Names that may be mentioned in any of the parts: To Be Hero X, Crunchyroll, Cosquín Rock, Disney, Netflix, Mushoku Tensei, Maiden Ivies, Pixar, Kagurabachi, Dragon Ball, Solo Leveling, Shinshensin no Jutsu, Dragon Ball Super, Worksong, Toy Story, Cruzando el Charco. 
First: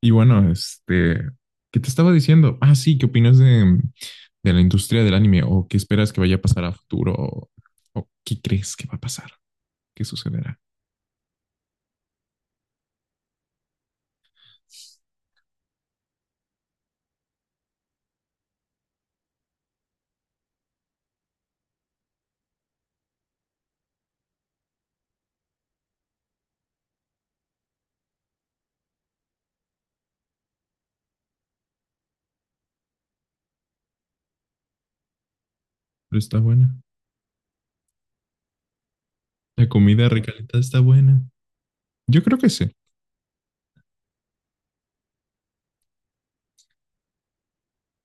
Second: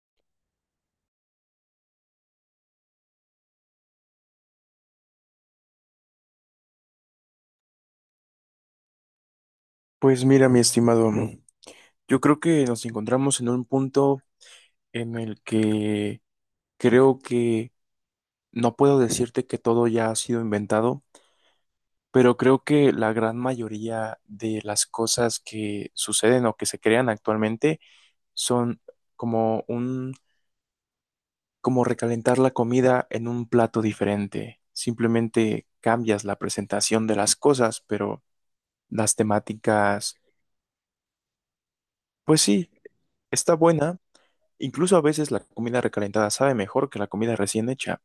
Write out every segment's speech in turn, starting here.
Y bueno, ¿qué te estaba diciendo? Ah, sí, ¿qué opinas de la industria del anime? ¿O qué esperas que vaya a pasar a futuro? O qué crees que va a pasar? ¿Qué Pues mira, sucederá? mi estimado, yo creo que nos encontramos en un punto en el que creo que no puedo decirte que todo ya ha sido inventado, pero creo que la gran mayoría de las cosas que suceden o que se crean actualmente son como un, como recalentar la comida en un plato diferente. Simplemente Pero cambias la está buena. presentación de las cosas, pero las La comida temáticas, recalentada está buena. Yo creo pues que sí. sí, está buena. Incluso a veces la comida recalentada sabe mejor que la comida recién hecha,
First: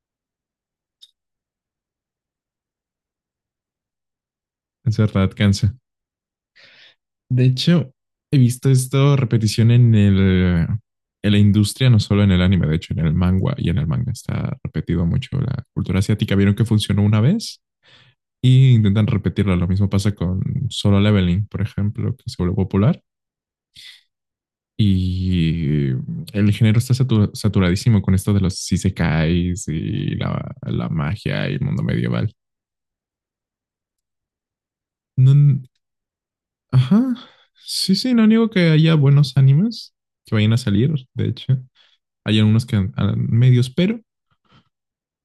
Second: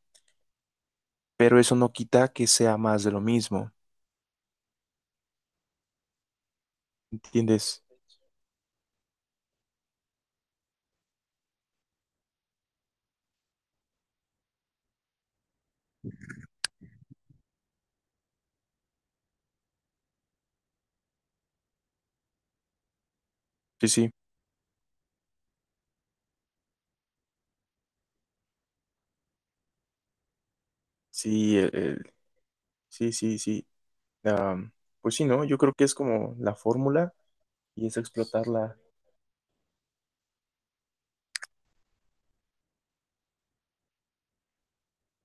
pero eso no quita que sea más de lo mismo, Es verdad, cansa. De ¿entiendes? hecho, he visto esto repetición en la industria, no solo en el anime, de hecho, en el manga y en el manga está repetido mucho la cultura asiática. ¿Vieron que funcionó una vez? Y intentan repetirla. Lo mismo pasa con Solo Leveling, por ejemplo, que se volvió popular. Sí, sí, Y el género está saturadísimo con esto de los isekais y la magia y sí, el mundo medieval. sí, sí, sí. Am, pues sí, No, ¿no? Yo creo que es como la ajá, fórmula, y sí, es sí, no niego que explotarla haya buenos animes que vayan a salir, de hecho. Hay algunos que a medios,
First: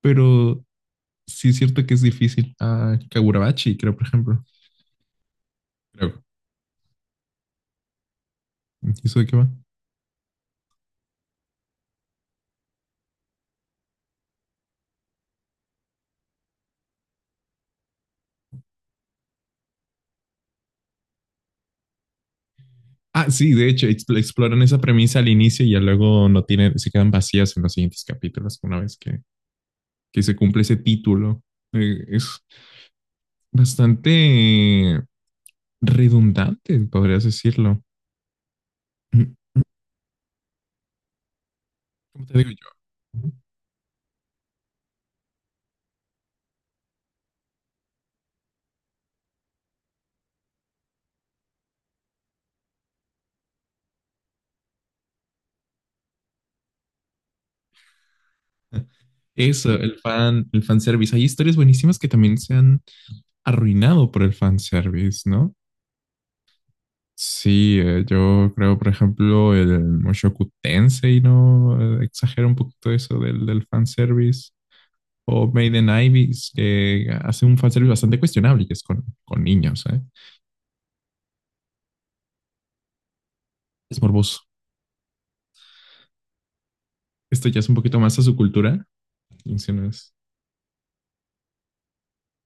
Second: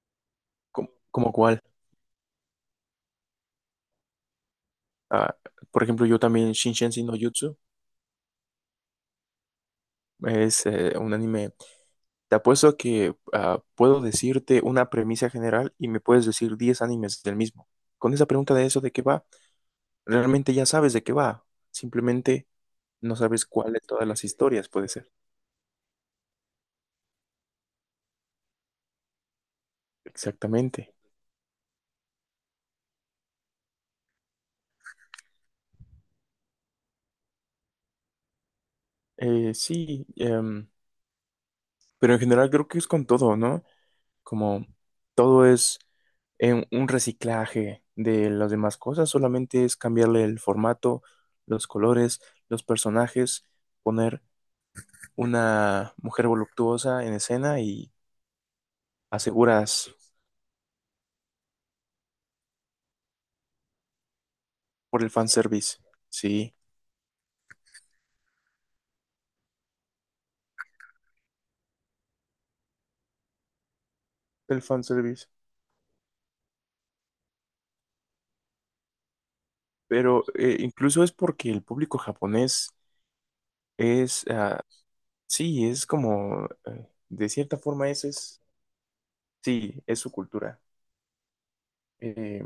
pero como, como sí es cuál. cierto que es difícil. Ah, Kagurabachi, creo, por ejemplo. Ah, por ejemplo, yo Creo. también Shinshensin no Jutsu ¿Y eso de qué va? es un anime. Te apuesto que ah, puedo decirte una premisa general y me puedes decir 10 animes del mismo. Con esa pregunta de eso de qué va, realmente ya sabes de qué va. Simplemente no Ah, sabes sí, de cuál de hecho, todas las exploran historias esa puede ser. premisa al inicio y ya luego no tienen, se quedan vacías en los siguientes capítulos una vez que se cumple ese Exactamente. título. Es bastante redundante, podrías decirlo. Sí, pero en ¿Cómo te general digo yo? creo que es con todo, ¿no? Como todo es un reciclaje de las demás cosas, solamente es cambiarle el formato, los colores, los personajes, poner una mujer voluptuosa en escena y ¿No? Eso, aseguras el fanservice. Hay historias buenísimas que también se han arruinado por el por el fanservice, ¿no? fanservice. Sí, Sí, yo creo, por ejemplo, el Mushoku Tensei, ¿no? Exagera un poquito eso del fanservice. el fanservice. O Maiden Ivies, que hace un fanservice bastante cuestionable, que es con niños, ¿eh? Pero incluso es porque el público japonés Es es, morboso. ah, sí, es como, de Esto cierta ya es un forma, poquito eso más a su es, cultura, sí, es su mencionas. cultura. Eh,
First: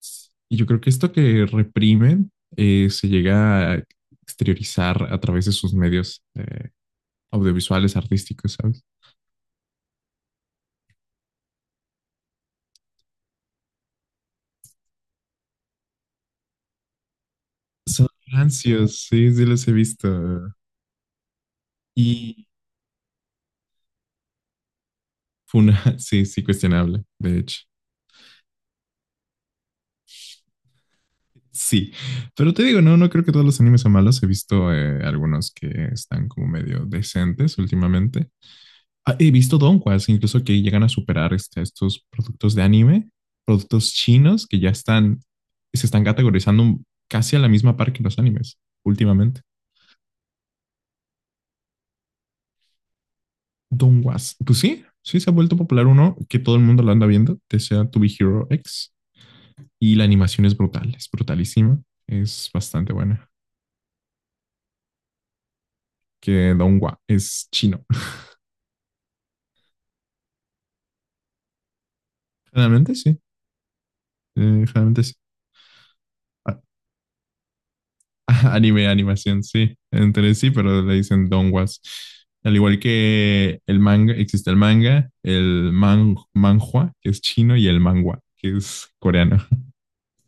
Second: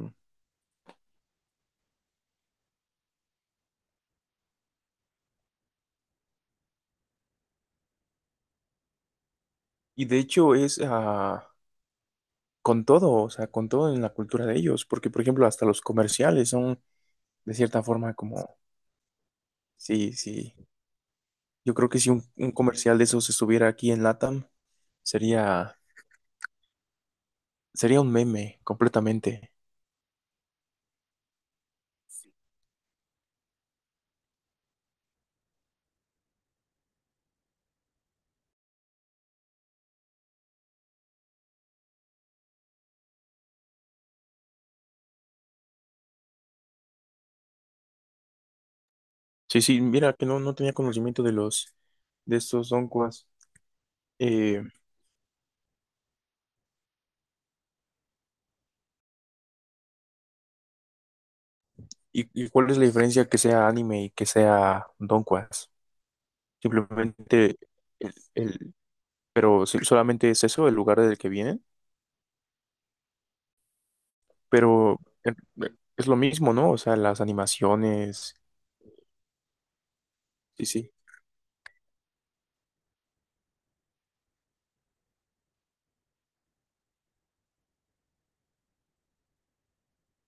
Y yo creo que esto que reprimen se llega a exteriorizar a través de sus medios audiovisuales, artísticos, ¿sabes? y de hecho es ah, con todo, o sea, con todo en la cultura de ellos, porque, por ejemplo, hasta los comerciales son, de cierta Son forma, como, rancios, sí, sí los he visto. sí, sí. Yo creo que si un, Y un comercial de esos estuviera aquí en LATAM, sería, Funa, sí, sí, cuestionable, de hecho. sería un meme completamente. Sí, pero te digo, no, no creo que todos los animes sean malos. He visto algunos que están como medio decentes últimamente. Ah, he visto donquas, incluso que llegan a superar este, estos productos de anime, productos chinos que ya están, se están categorizando casi a la misma par que los animes últimamente. Sí, sí, mira que no, no tenía conocimiento de los, de estos donquas. Donguas, pues Eh, sí, sí se ha vuelto popular uno que todo el mundo lo anda viendo, que sea To Be Hero X, y la animación es brutal, es brutalísima, ¿y, es y cuál es la bastante diferencia buena. que sea anime y que sea donquas? Que Dongua es Simplemente, chino. el, el- pero sí, solamente es eso, el lugar del que vienen, Generalmente sí, pero generalmente sí. eh, eh, es lo mismo, Ah, ¿no? O sea, las animaciones, ajá, anime, animación, sí. Entre sí, sí, pero sí. le dicen donguas. Al igual que el manga, existe el manga, manhua, que es chino, y el manhwa, que es coreano.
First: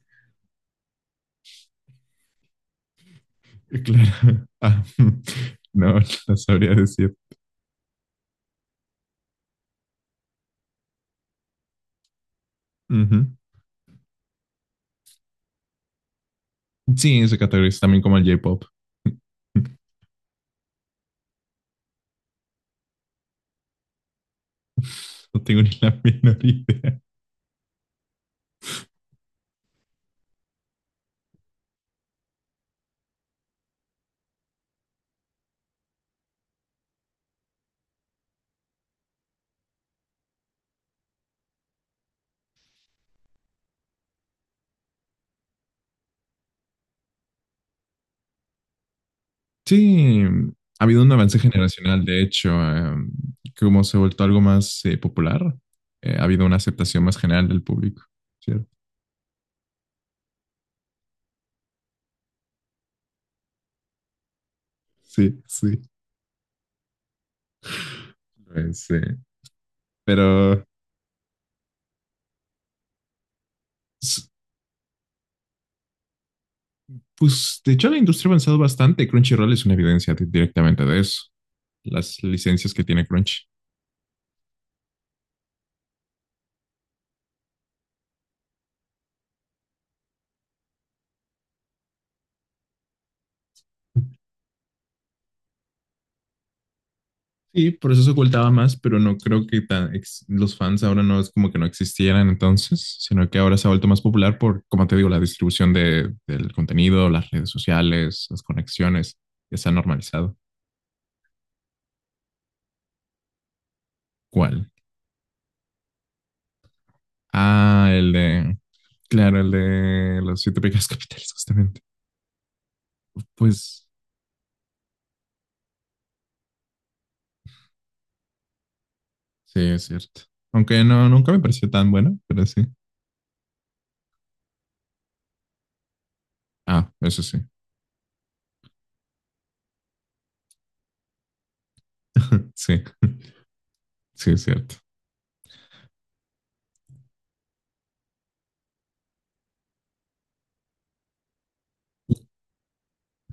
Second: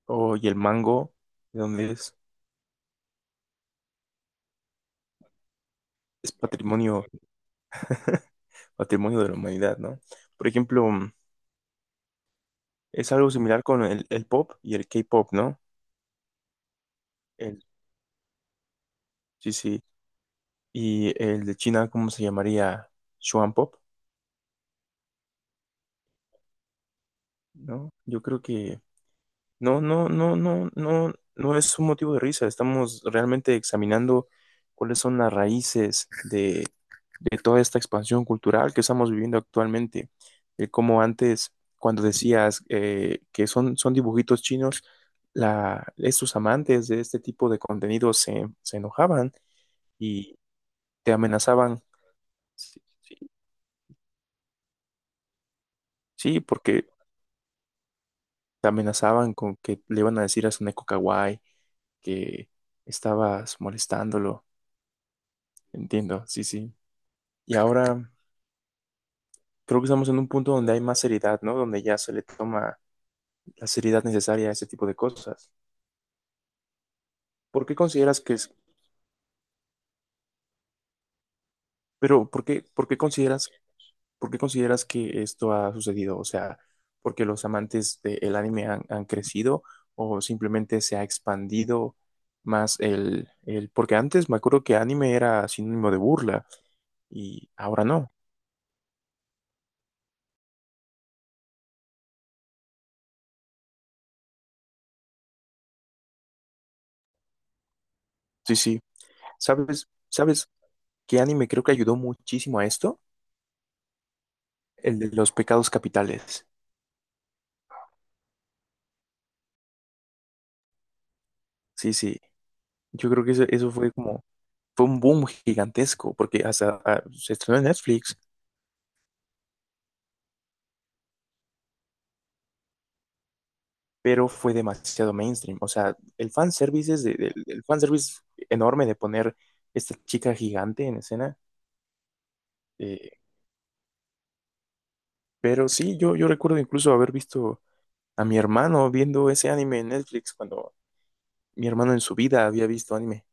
Oh, y el mango, ¿de dónde es? Claro. Ah, no, Es no sabría patrimonio, decir. patrimonio de la humanidad, ¿no? Por ejemplo, mm, es algo Ujú. similar con el pop y el K-pop, ¿no? Sí, se El, categoriza también como el J-pop. sí, sí. Y el de China, ¿cómo se llamaría? Shuan Pop, No tengo ni la menor idea. ¿no? Yo creo que no, no, no, no, no, no es un motivo de risa. Estamos realmente examinando cuáles son las raíces de toda esta expansión cultural que estamos viviendo actualmente. Como antes, cuando decías que son, son dibujitos chinos, la, estos amantes de este tipo de contenido se enojaban Sí, y ha habido un te avance amenazaban. generacional, de hecho, Sí, sí, como se ha vuelto algo más popular, ha sí, habido una porque aceptación más general del público, te ¿cierto? amenazaban con que le iban a decir a su neko kawaii que estabas molestándolo. Sí, sí. Entiendo, sí, sí. Y ahora Pues, creo que estamos en un punto pero, donde hay más seriedad, ¿no? Donde ya se le toma la seriedad s- necesaria a ese tipo de cosas. pues, ¿Por de qué hecho, la consideras industria ha que es, avanzado bastante. Crunchyroll es una evidencia directamente de eso, las pero licencias que tiene Crunchy. Por qué consideras que esto ha sucedido? O sea, ¿porque los amantes del anime han, han crecido o simplemente se ha expandido más porque antes me acuerdo que anime era sinónimo de burla y Sí, ahora por eso se no. ocultaba más, pero no creo que tan ex- los fans ahora no es como que no existieran entonces, sino que ahora se ha vuelto más popular por, como te digo, la distribución del contenido, las redes sociales, las Sí, sí. conexiones, ya se ha ¿Sabes, normalizado. sabes qué anime creo que ayudó muchísimo a esto? ¿Cuál? El de los pecados capitales. Ah, claro, el de los 7 pecados capitales, justamente. Sí, sí. Yo creo que eso Pues fue como, fue un boom gigantesco, porque hasta ah, se estrenó en Netflix, sí, es cierto. Aunque no, nunca me pareció tan bueno, pero sí. pero fue demasiado mainstream. O sea, el Ah, fanservice es eso sí. El fanservice enorme de poner esta chica gigante en escena. Sí, Eh, sí, es cierto. pero sí, yo recuerdo incluso haber visto a mi hermano viendo ese anime en Netflix cuando mi hermano en su vida había visto anime.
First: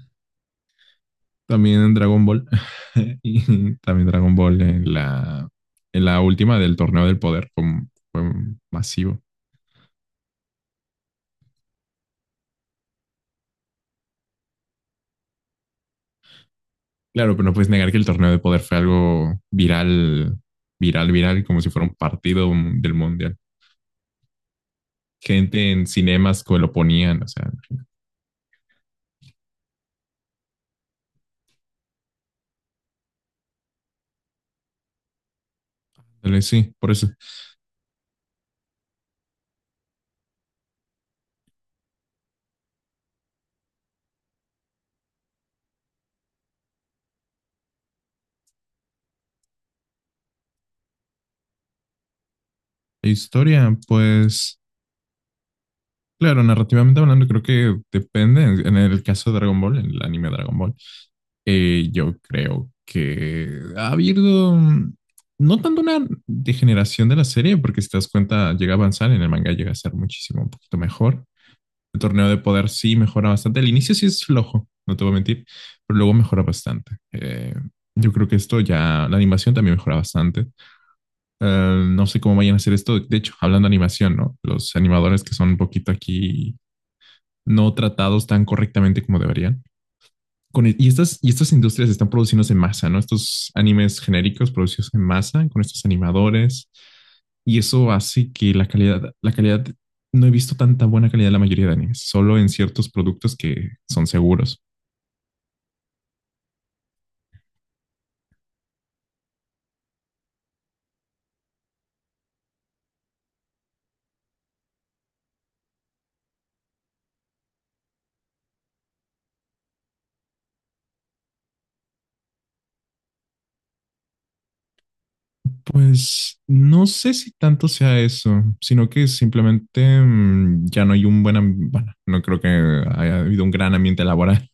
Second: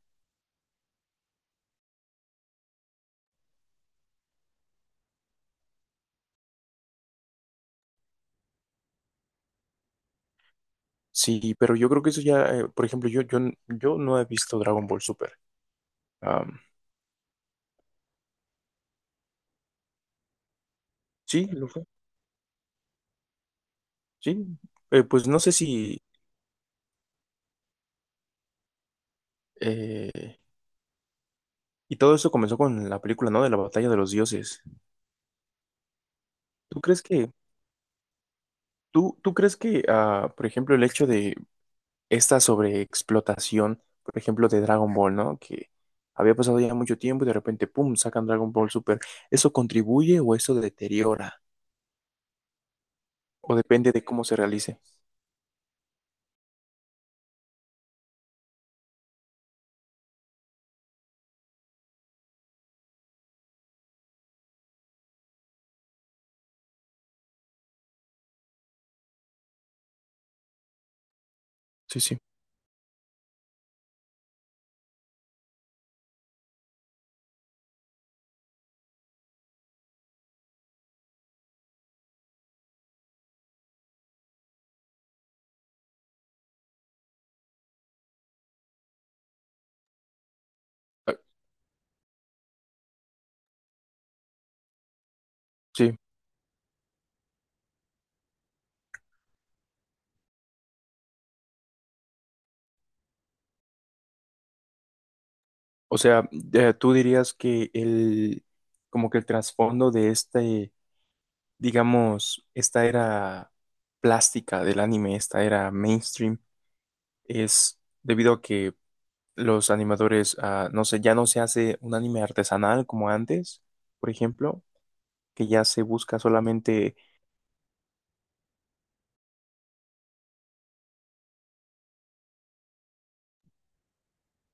También en Dragon Ball. Y también Dragon Ball en en la última del torneo del poder fue masivo. Sí, pero yo creo que eso ya, por ejemplo, yo no he visto Dragon Ball Super. Am, Claro, pero no puedes negar que el torneo del poder fue algo viral, viral, sí, como lo si fuera un partido del mundial. sí, pues no sé Gente en si... cinemas que lo ponían, o sea, eh, y todo eso comenzó con la película, ¿no? De la batalla de los dioses. dale, sí, ¿Tú por crees eso. que... ¿Tú crees que, ah, por ejemplo, el hecho de esta sobreexplotación, por ejemplo, de Dragon Ball, ¿no? Que había pasado ya mucho tiempo y de repente, ¡pum!, sacan Dragon Ball Super. ¿Eso contribuye o eso deteriora? La O historia, depende de cómo se pues, realice. claro, narrativamente hablando, creo que depende. En el caso de Dragon Ball, en el anime Dragon Ball, yo creo que ha habido no tanto una degeneración de la serie, porque si te das cuenta, llega a avanzar, en el manga llega a ser muchísimo, un poquito mejor. El Sí, sí. torneo de poder sí mejora bastante. El inicio sí es flojo, no te voy a mentir, pero luego mejora bastante. Yo creo que esto ya, la animación también mejora bastante. No sé cómo vayan a hacer esto. De hecho, hablando de animación, ¿no? Los animadores que son un poquito aquí no tratados tan correctamente como deberían. Ah, Y estas industrias están produciéndose en masa, ¿no? Estos animes genéricos producidos en masa con estos sí. animadores. Y eso hace que la calidad, no he visto tanta buena calidad en la mayoría de animes, solo en ciertos productos que son seguros. O sea, tú dirías que el... como que el trasfondo de este digamos, esta era plástica del anime, esta era mainstream, es debido a que los animadores, ah, no sé, ya no se hace un anime artesanal como antes, por ejemplo, que ya se busca Pues no solamente, sé si tanto sea eso, sino que simplemente ya no hay un buen ambiente, bueno, no creo que haya habido un gran ambiente laboral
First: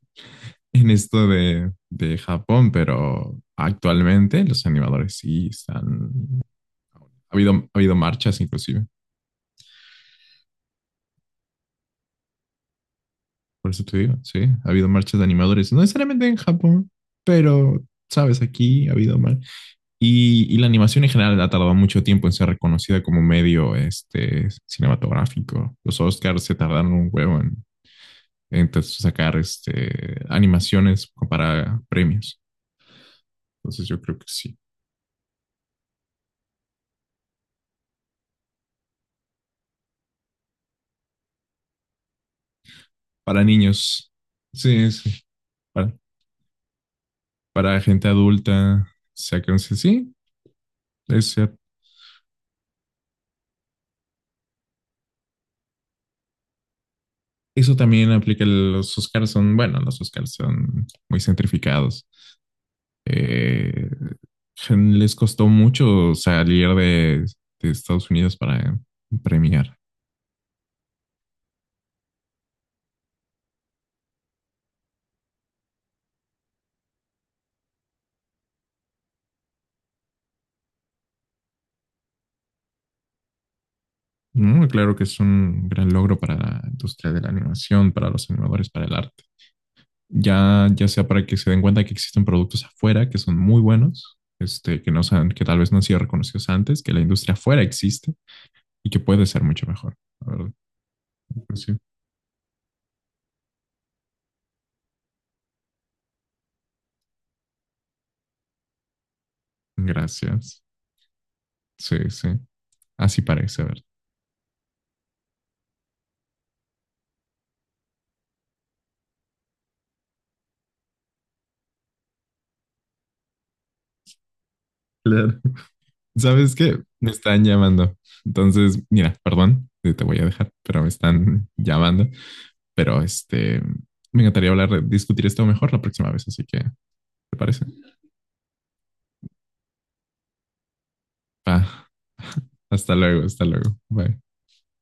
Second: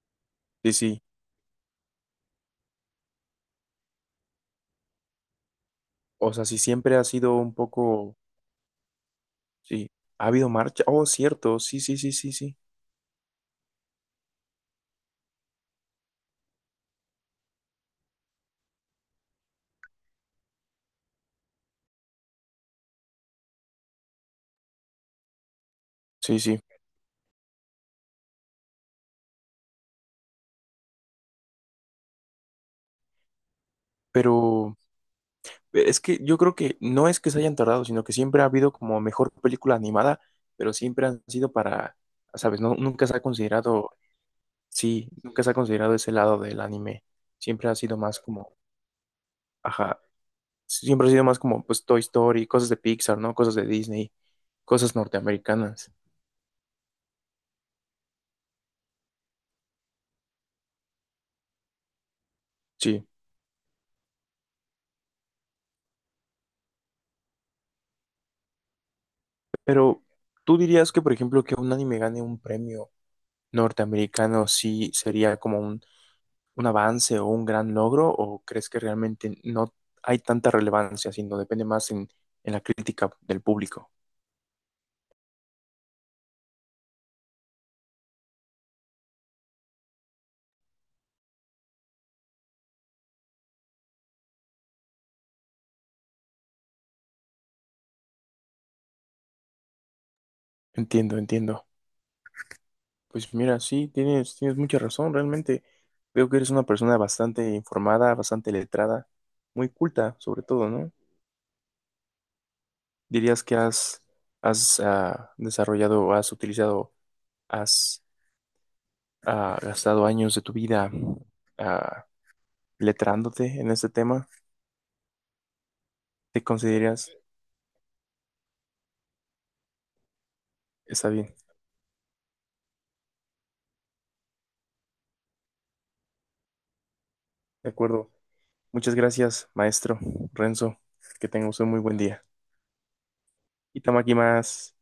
sí, en sí, esto de Japón, pero actualmente los animadores sí están... o sea, si siempre ha sido un ha habido poco, marchas inclusive, sí, ha habido marcha, oh, cierto, sí, sí, sí, sí, sí, por eso te digo, sí, ha habido marchas de animadores, no necesariamente en Japón, pero, sabes, aquí ha habido mar... Y, y la animación en general ha tardado mucho tiempo en ser reconocida como medio este, cinematográfico. Los sí, Oscars se sí, tardaron un huevo en sacar este, animaciones para premios. Entonces yo creo que sí. pero... Es que yo creo que no es que se hayan tardado, sino que siempre ha habido como mejor película animada, pero siempre han sido para, ¿sabes? No, nunca se ha Para considerado, niños, sí, sí, sí. nunca se ha Para, considerado ese lado del anime. Siempre ha para sido gente más como, adulta. Sacan, ajá, sí, siempre ha sido es más cierto. como pues Toy Story, cosas de Pixar, ¿no? Cosas de Disney, cosas norteamericanas. Eso también aplica, los Oscars son, bueno, los Oscars son muy centrificados. Sí, Eh, les costó mucho salir de Estados Unidos para premiar. pero ¿tú dirías que, por ejemplo, que un anime gane un premio norteamericano sí sería como un avance o un gran logro o crees que realmente no hay tanta relevancia, sino depende más en la crítica del público? ¿No? Claro que es un gran logro para la industria de la animación, para los animadores, para el arte. Ya sea para que se den cuenta que existen productos afuera que son muy buenos, este, no sean, que tal vez no han sido reconocidos antes, que la industria afuera existe y que puede ser mucho mejor. La verdad. Entiendo, Pues entiendo. sí. Pues mira, sí, tienes, tienes mucha razón, realmente veo que eres una persona bastante informada, bastante letrada, muy culta sobre Gracias. todo, ¿no? Sí, sí. Así ¿Dirías que parece, a ver. has, has desarrollado, has utilizado, has gastado años de tu vida ah, letrándote en este tema? Claro. ¿Te ¿Sabes qué? Me consideras, están llamando. Entonces, mira, perdón, te voy a dejar, pero me está bien, están llamando. Pero este, me encantaría hablar, discutir esto mejor la próxima vez, así que, ¿te parece? de acuerdo? Muchas gracias, maestro Renzo. Que tenga usted un muy Va. buen día. Hasta luego, hasta luego. Y Bye. más.